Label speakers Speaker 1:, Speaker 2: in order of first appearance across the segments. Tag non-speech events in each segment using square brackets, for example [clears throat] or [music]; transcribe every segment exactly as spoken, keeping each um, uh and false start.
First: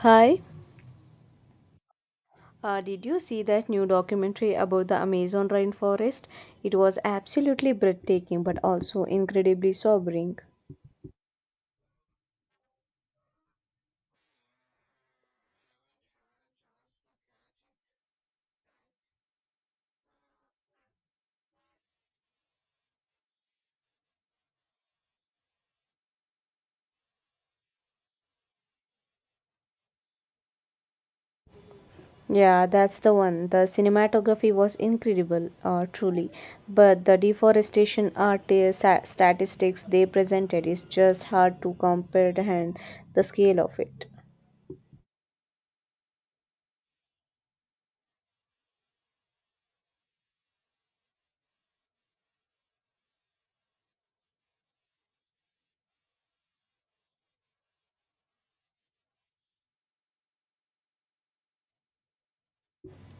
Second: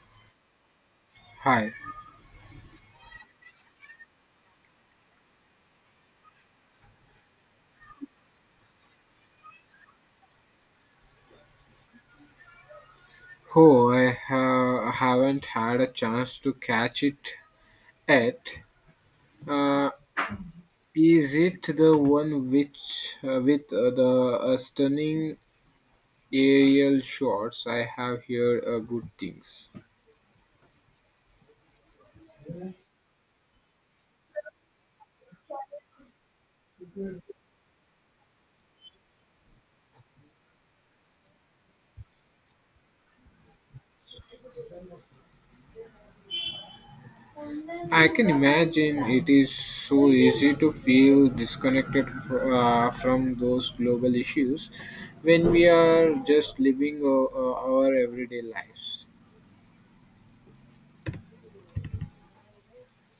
Speaker 1: Hi,
Speaker 2: Hi.
Speaker 1: uh, did you see that new documentary about the Amazon rainforest? It was absolutely breathtaking but also incredibly sobering.
Speaker 2: Oh, I ha- haven't had a chance to catch it yet. Uh, is it the one which uh, with uh, the uh, stunning aerial shots? I have heard uh, good things.
Speaker 1: Yeah, that's the one. The cinematography was incredible, uh, truly. But the deforestation art uh, sa- statistics they presented is just hard to comprehend the scale of it.
Speaker 2: I can imagine it is so easy to feel disconnected fr- uh, from those global issues when we are just living uh, uh, our everyday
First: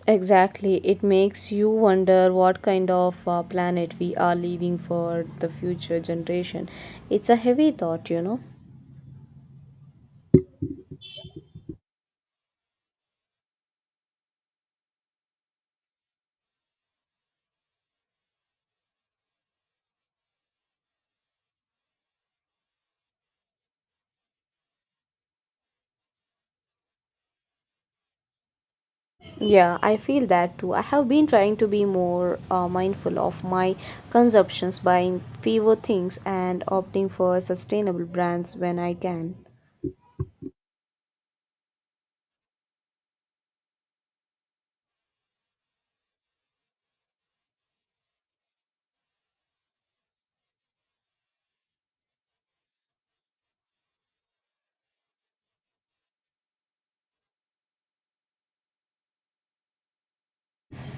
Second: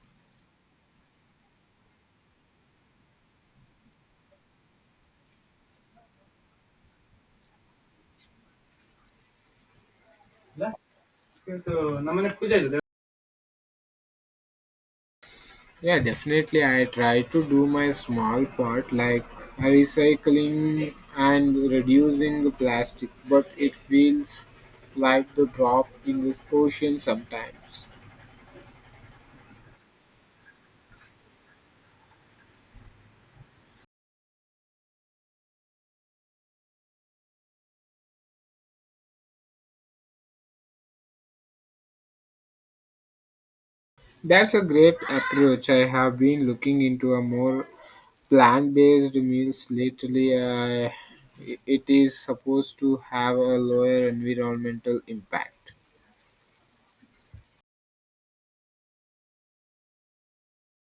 Speaker 1: Exactly. It makes you wonder what kind of uh, planet we are leaving for the future generation. It's a heavy thought, you know.
Speaker 2: lives. Yeah, definitely. I try to do my small part like recycling and reducing the plastic, but it feels like the drop in the ocean sometimes.
Speaker 1: Yeah, I feel that too. I have been trying to be more uh, mindful of my consumptions, buying fewer things and opting for sustainable brands when I can.
Speaker 2: That's a great approach. I have been looking into a more plant-based meals lately. Uh, it is supposed to have a lower environmental impact.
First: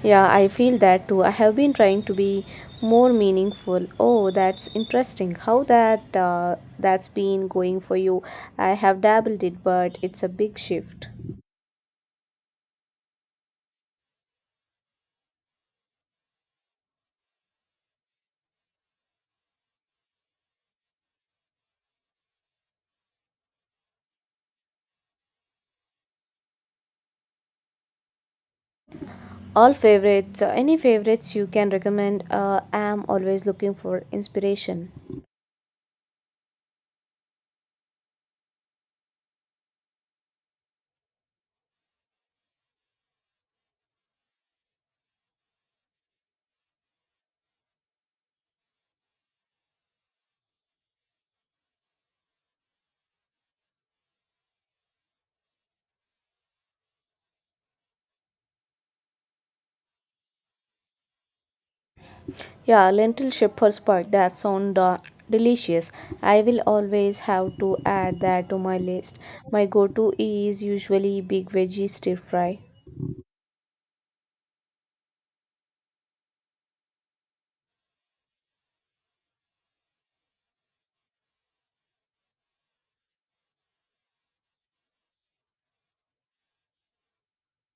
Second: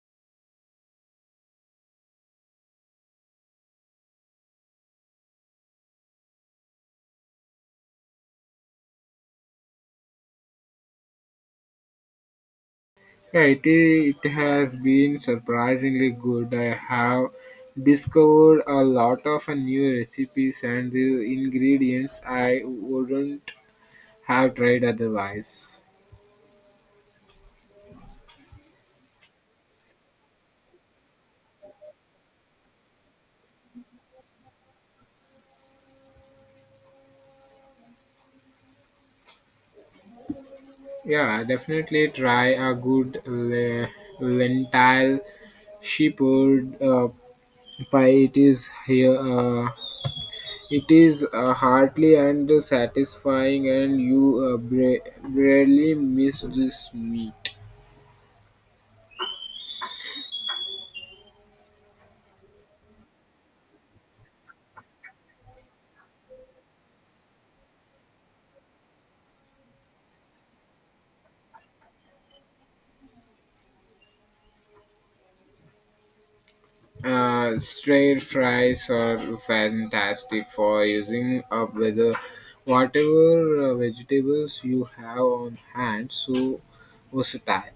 Speaker 1: Yeah, I feel that too. I have been trying to be more meaningful. Oh, that's interesting. How that uh, that's been going for you? I have dabbled it, but it's a big shift.
Speaker 2: Yeah, it, i- it has been surprisingly good. I have discovered a lot of new recipes and the ingredients I wouldn't have tried otherwise.
Speaker 1: All favorites, uh, any favorites you can recommend? Uh, I am always looking for inspiration.
Speaker 2: Yeah, definitely try a good le- lentil shepherd uh, pie. It is here. Uh, it is uh, hearty and satisfying, and you uh, bra- barely miss this meat.
Speaker 1: Yeah, lentil shepherd's pie. That sound uh, delicious. I will always have to add that to my list. My go-to is usually big veggie stir fry.
Speaker 2: Uh, straight fries are fantastic for using up with uh, whatever uh, vegetables you have on hand. So versatile.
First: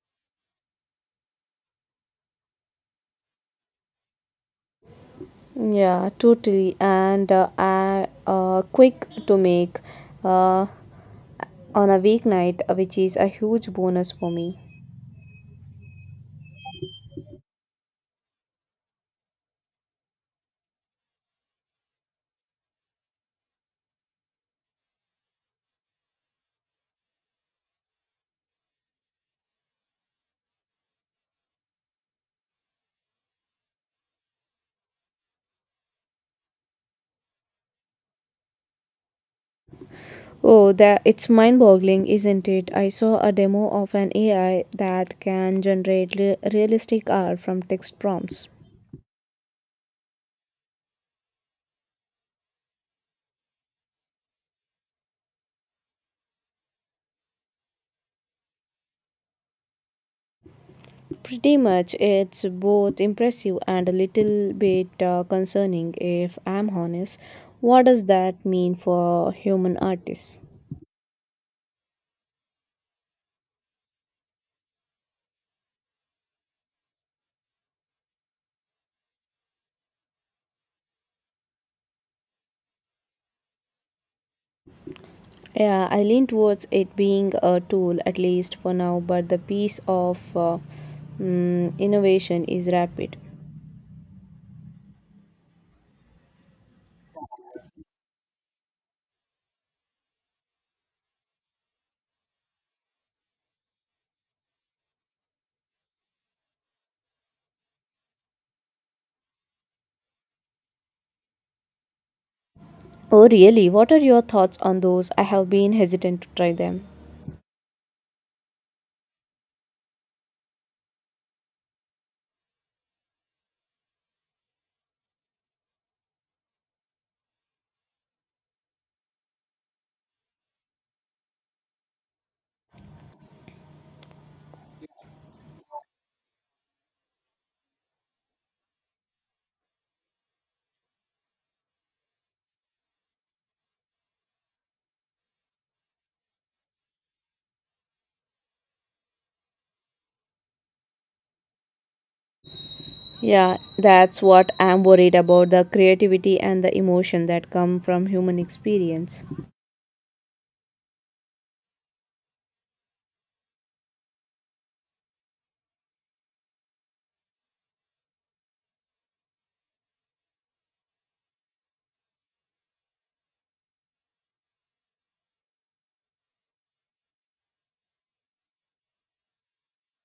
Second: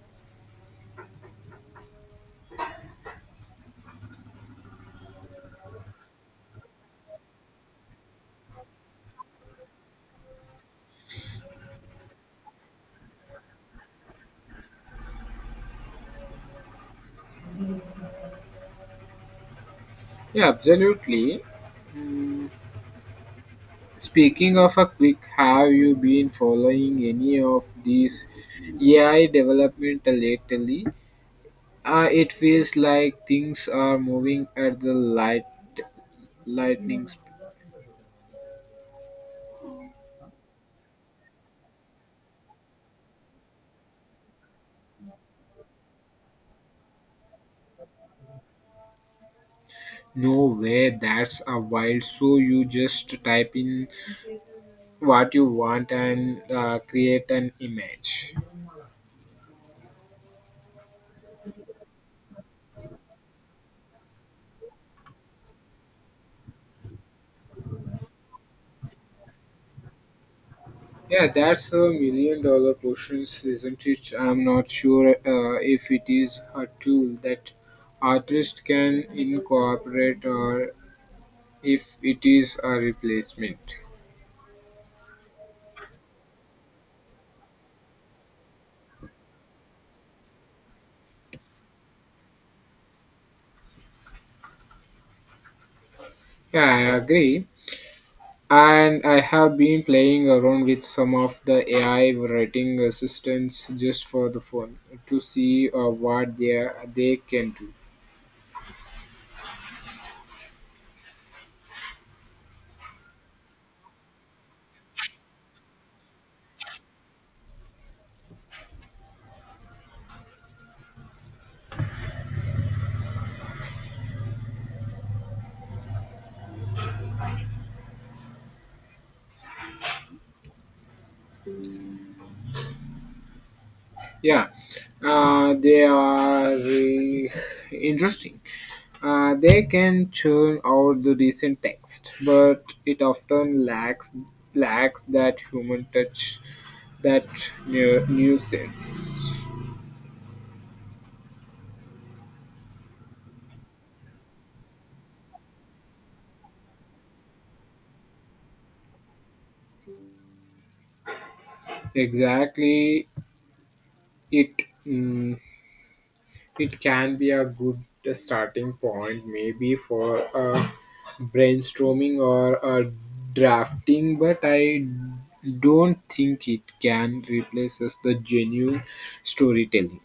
Speaker 1: Yeah, totally. And uh, I- uh, quick to make uh, on a weeknight, uh, which is a huge bonus for me.
Speaker 2: Yeah, absolutely. Mm, Speaking of a quick, have you been following any of these A I development lately? Uh, it feels like things are moving at the light lightning speed.
Speaker 1: Oh, that it's mind-boggling, isn't it? I saw a demo of an A I that can generate re- realistic art from text prompts.
Speaker 2: No way, that's a wild. So you just type in what you want and uh, create an image.
Speaker 1: Pretty much, it's both impressive and a little bit uh, concerning, if I'm honest. What does that mean for human artists?
Speaker 2: Yeah, that's a million dollar questions, isn't it? I'm not sure uh, if it is a tool that artists can incorporate or if it is a replacement.
Speaker 1: Yeah, I lean towards it being a tool, at least for now, but the piece of uh, mm, innovation is rapid.
Speaker 2: Yeah, I agree. And I have been playing around with some of the A I writing assistants just for the fun to see uh, what they, they can do.
Speaker 1: Oh, really? What are your thoughts on those? I have been hesitant to try them.
Speaker 2: Yeah, uh, they are uh, interesting. Uh, they can churn out the decent text, but it often lacks lacks that human touch, that nu- nuisance.
Speaker 1: Yeah, that's what I'm worried about the creativity and the emotion that come from human experience.
Speaker 2: Exactly, it. Mm, It can be a good starting point, maybe for a brainstorming or a drafting, but I don't think it can replace us the genuine storytelling.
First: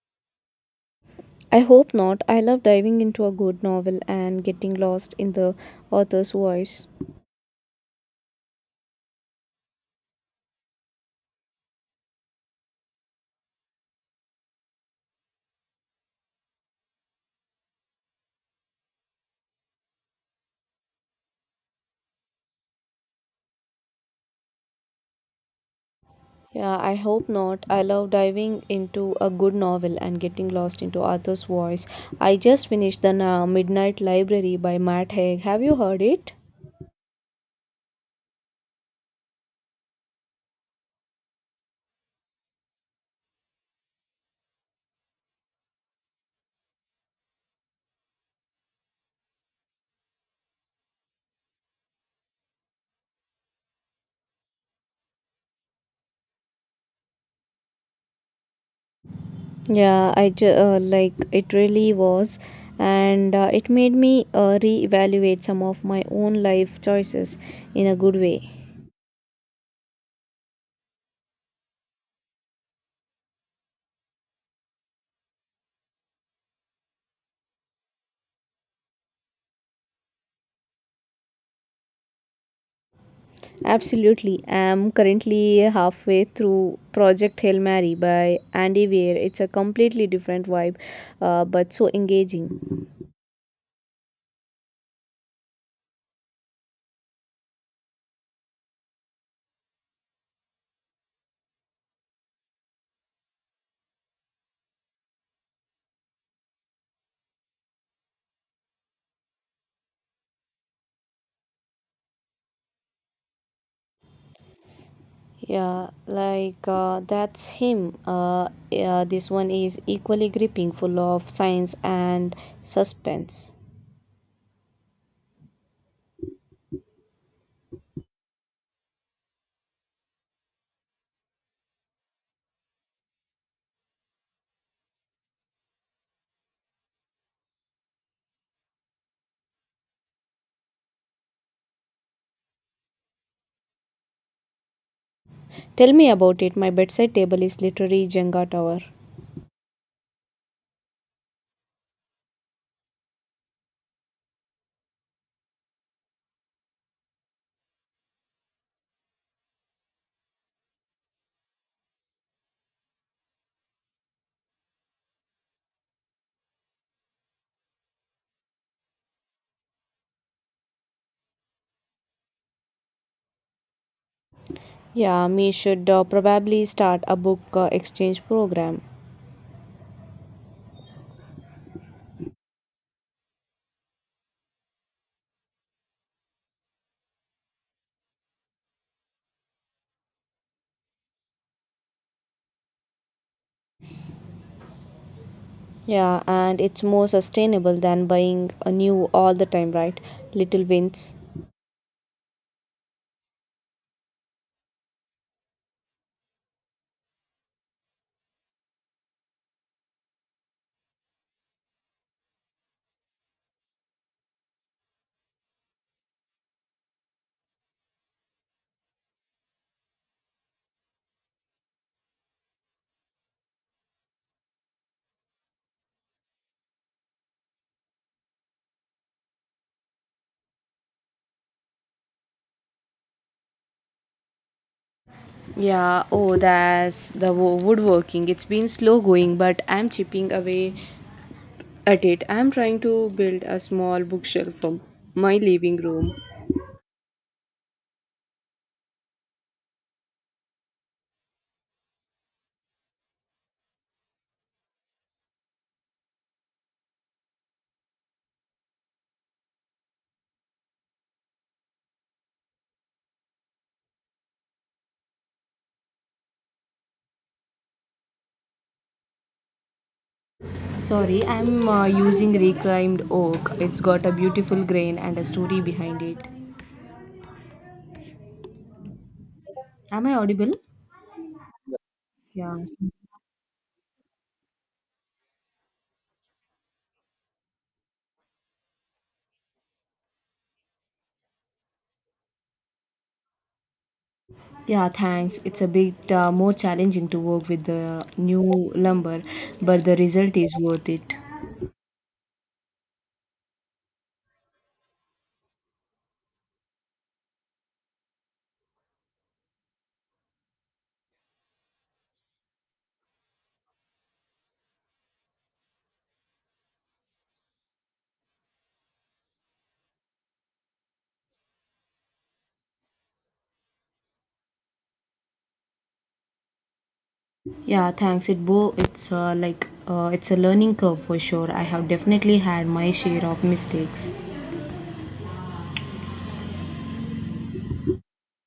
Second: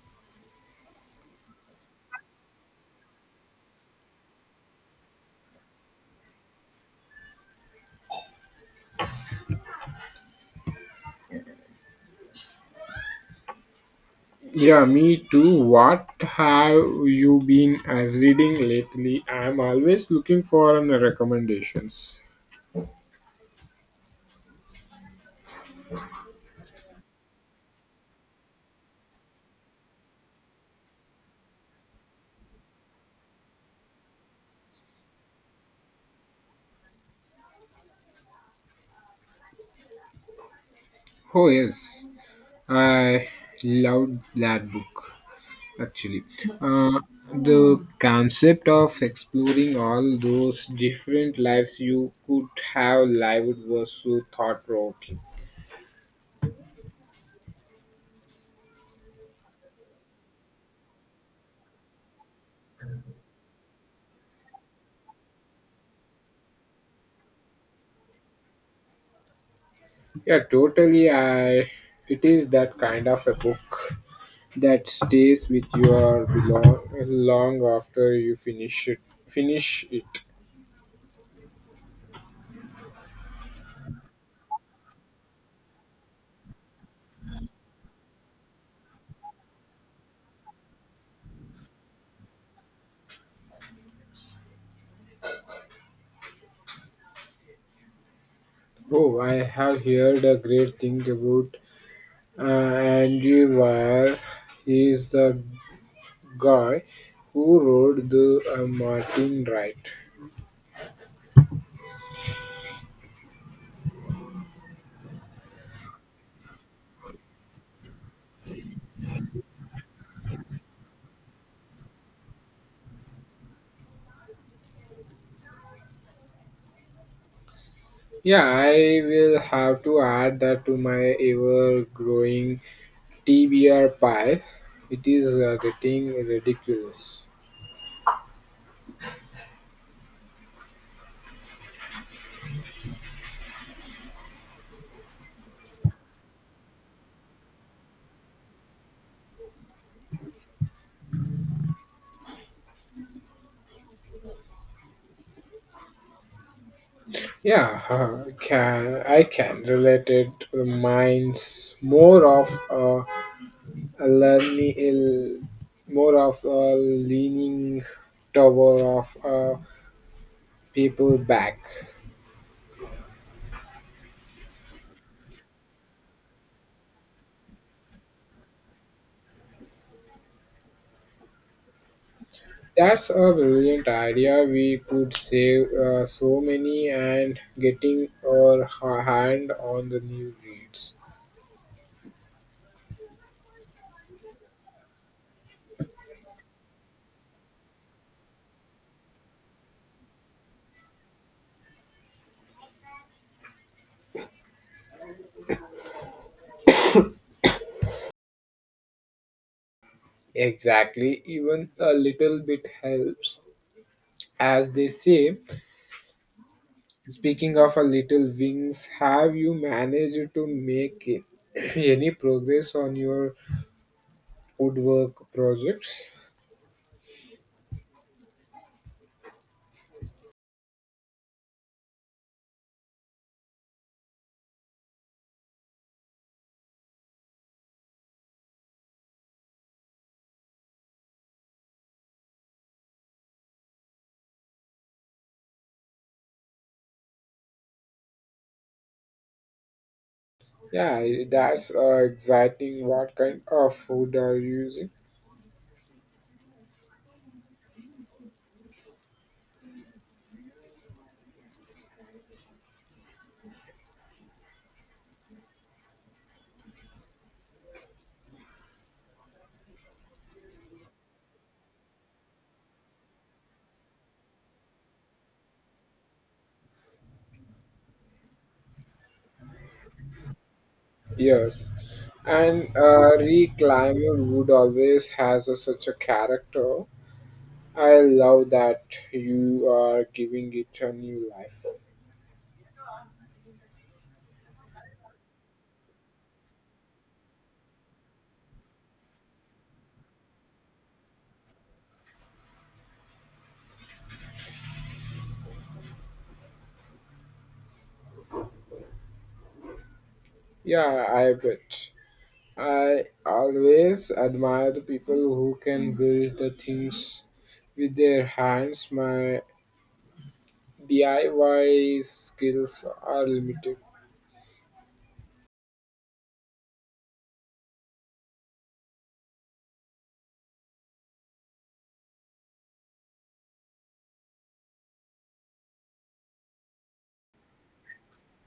Speaker 1: I hope not. I love diving into a good novel and getting lost in the author's voice.
Speaker 2: Yeah, me too. What have you been uh, reading lately? I'm always looking for an recommendations.
Speaker 1: Yeah, I hope not. I love diving into a good novel and getting lost into author's voice. I just finished The Na- Midnight Library by Matt Haig. Have you heard it?
Speaker 2: Oh yes, I loved that book actually. uh, the concept of exploring all those different lives you could have lived was so thought provoking.
Speaker 1: Yeah, I ju- uh, like it really was, and uh, it made me uh, reevaluate some of my own life choices in a good way.
Speaker 2: Yeah, totally. I it is that kind of a book that stays with you long, long after you finish it finish it.
Speaker 1: Absolutely. I'm currently halfway through Project Hail Mary by Andy Weir. It's a completely different vibe, uh, but so engaging.
Speaker 2: Oh, I have heard a great thing about uh, Andy Weir. He is the guy who wrote the uh, Martin Wright.
Speaker 1: Yeah, like uh, that's him. Uh, yeah, this one is equally gripping, full of science and suspense.
Speaker 2: Yeah, I will have to add that to my ever growing T B R pile. It is uh, getting ridiculous.
Speaker 1: Tell me about it. My bedside table is literally Jenga tower.
Speaker 2: Yeah, [laughs] uh, can, I can relate it. Mine's more of a, a learning, ill- more of a leaning tower of uh, people back.
Speaker 1: Yeah, me should uh, probably start a book uh, exchange program.
Speaker 2: That's a brilliant idea. We could save uh, so many and getting our ha- hand on the new reads.
Speaker 1: Yeah, and it's more sustainable than buying a new all the time, right? Little wins.
Speaker 2: Exactly, even a little bit helps. As they say, speaking of a little wings, have you managed to make it- [clears throat] any progress on your woodwork projects?
Speaker 1: Yeah, oh, that's the wo- woodworking. It's been slow going, but I'm chipping away at it. I'm trying to build a small bookshelf for my living room.
Speaker 2: Yeah, that's uh, exciting. What kind of food are you using?
Speaker 1: Sorry, I'm uh, using reclaimed oak. It's got a beautiful grain and a story behind it. Am I audible?
Speaker 2: Yes,
Speaker 1: Yeah.
Speaker 2: and uh, reclaimer wood always has a, such a character. I love that you are giving it a new life.
Speaker 1: Yeah, thanks. It's a bit uh, more challenging to work with the new lumber, but the result is worth it.
Speaker 2: Yeah, I bet. I always admire the people who can build the things with their hands. My D I Y skills are limited.
Speaker 1: Yeah, thanks. It bo it's uh, like uh, it's a learning curve for sure. I have definitely had my share of mistakes.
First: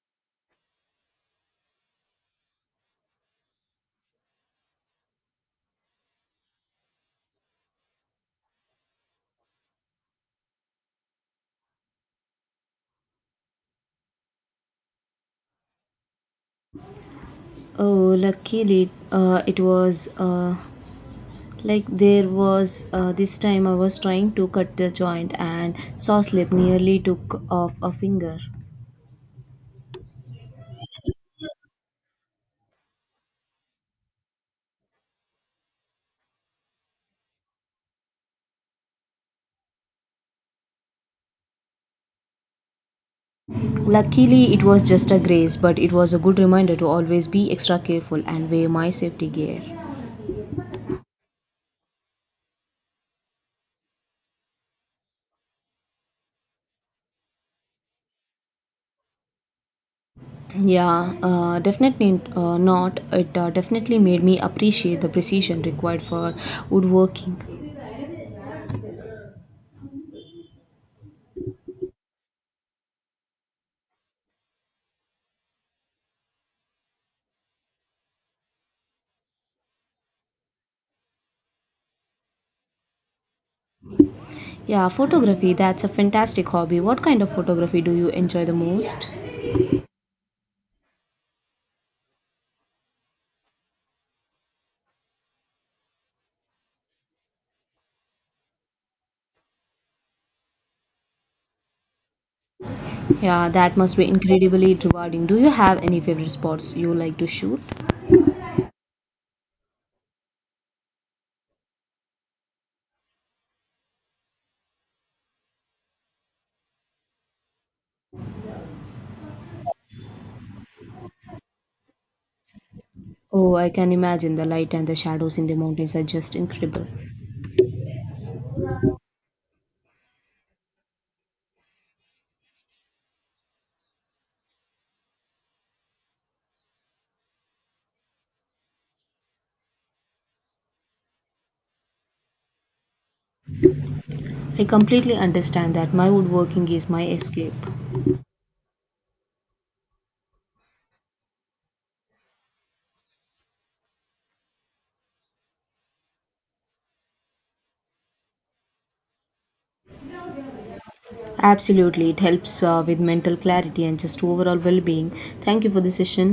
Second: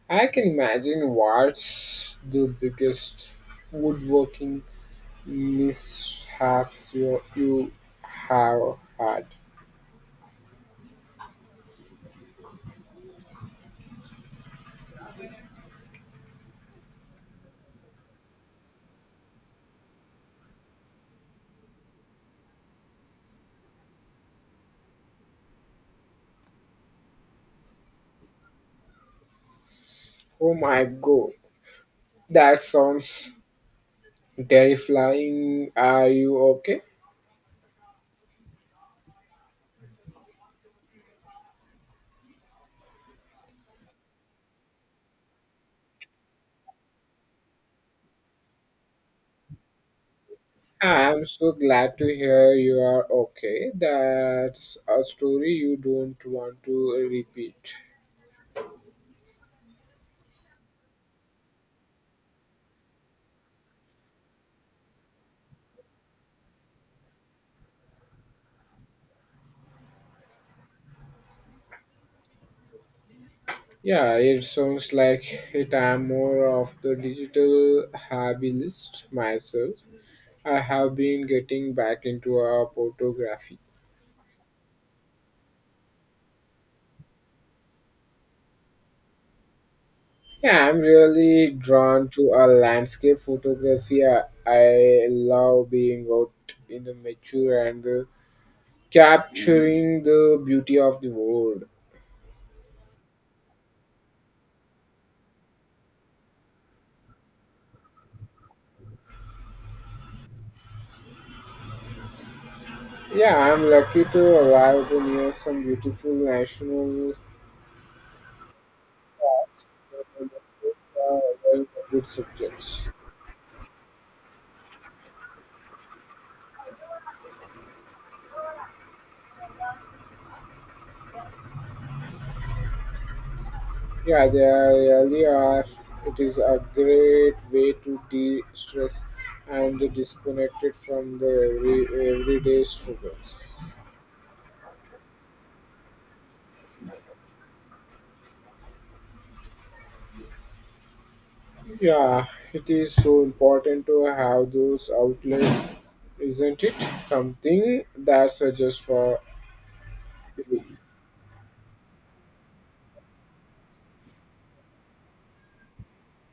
Speaker 2: I can imagine what's the biggest woodworking mishaps you, you have had.
Speaker 1: Oh, luckily, uh, it was uh, like there was uh, this time I was trying to cut the joint and saw slip nearly took off a finger.
Speaker 2: Oh my god, that sounds terrifying. Are you okay?
Speaker 1: Luckily, it was just a graze, but it was a good reminder to always be extra careful and wear my safety gear.
Speaker 2: I'm so glad to hear you are okay. That's a story you don't want to repeat.
Speaker 1: Yeah, uh, definitely uh, not. It uh, definitely made me appreciate the precision required for woodworking.
Speaker 2: Yeah, it sounds like it. I'm more of the digital hobby list myself. I have been getting back into a photography.
Speaker 1: Yeah, photography, that's a fantastic hobby. What kind of photography do you enjoy the most?
Speaker 2: Yeah, I'm really drawn to a landscape photography. I, I love being out in the nature and uh, capturing the beauty of the world.
Speaker 1: Yeah, that must be incredibly rewarding. Do you have any favorite spots you like to shoot?
Speaker 2: Yeah, I'm lucky to arrive to near some beautiful national parks that are well for good subjects.
Speaker 1: Oh, I can imagine the light and the shadows in the mountains are just incredible.
Speaker 2: Yeah, they are really are. It is a great way to de-stress and disconnect it from the every, everyday struggles.
Speaker 1: I completely understand that my woodworking is my escape.
Speaker 2: Yeah, it is so important to have those outlets, isn't it? Something that's uh, just for
Speaker 1: Absolutely, it helps uh, with mental clarity and just overall well being. Thank you for the session.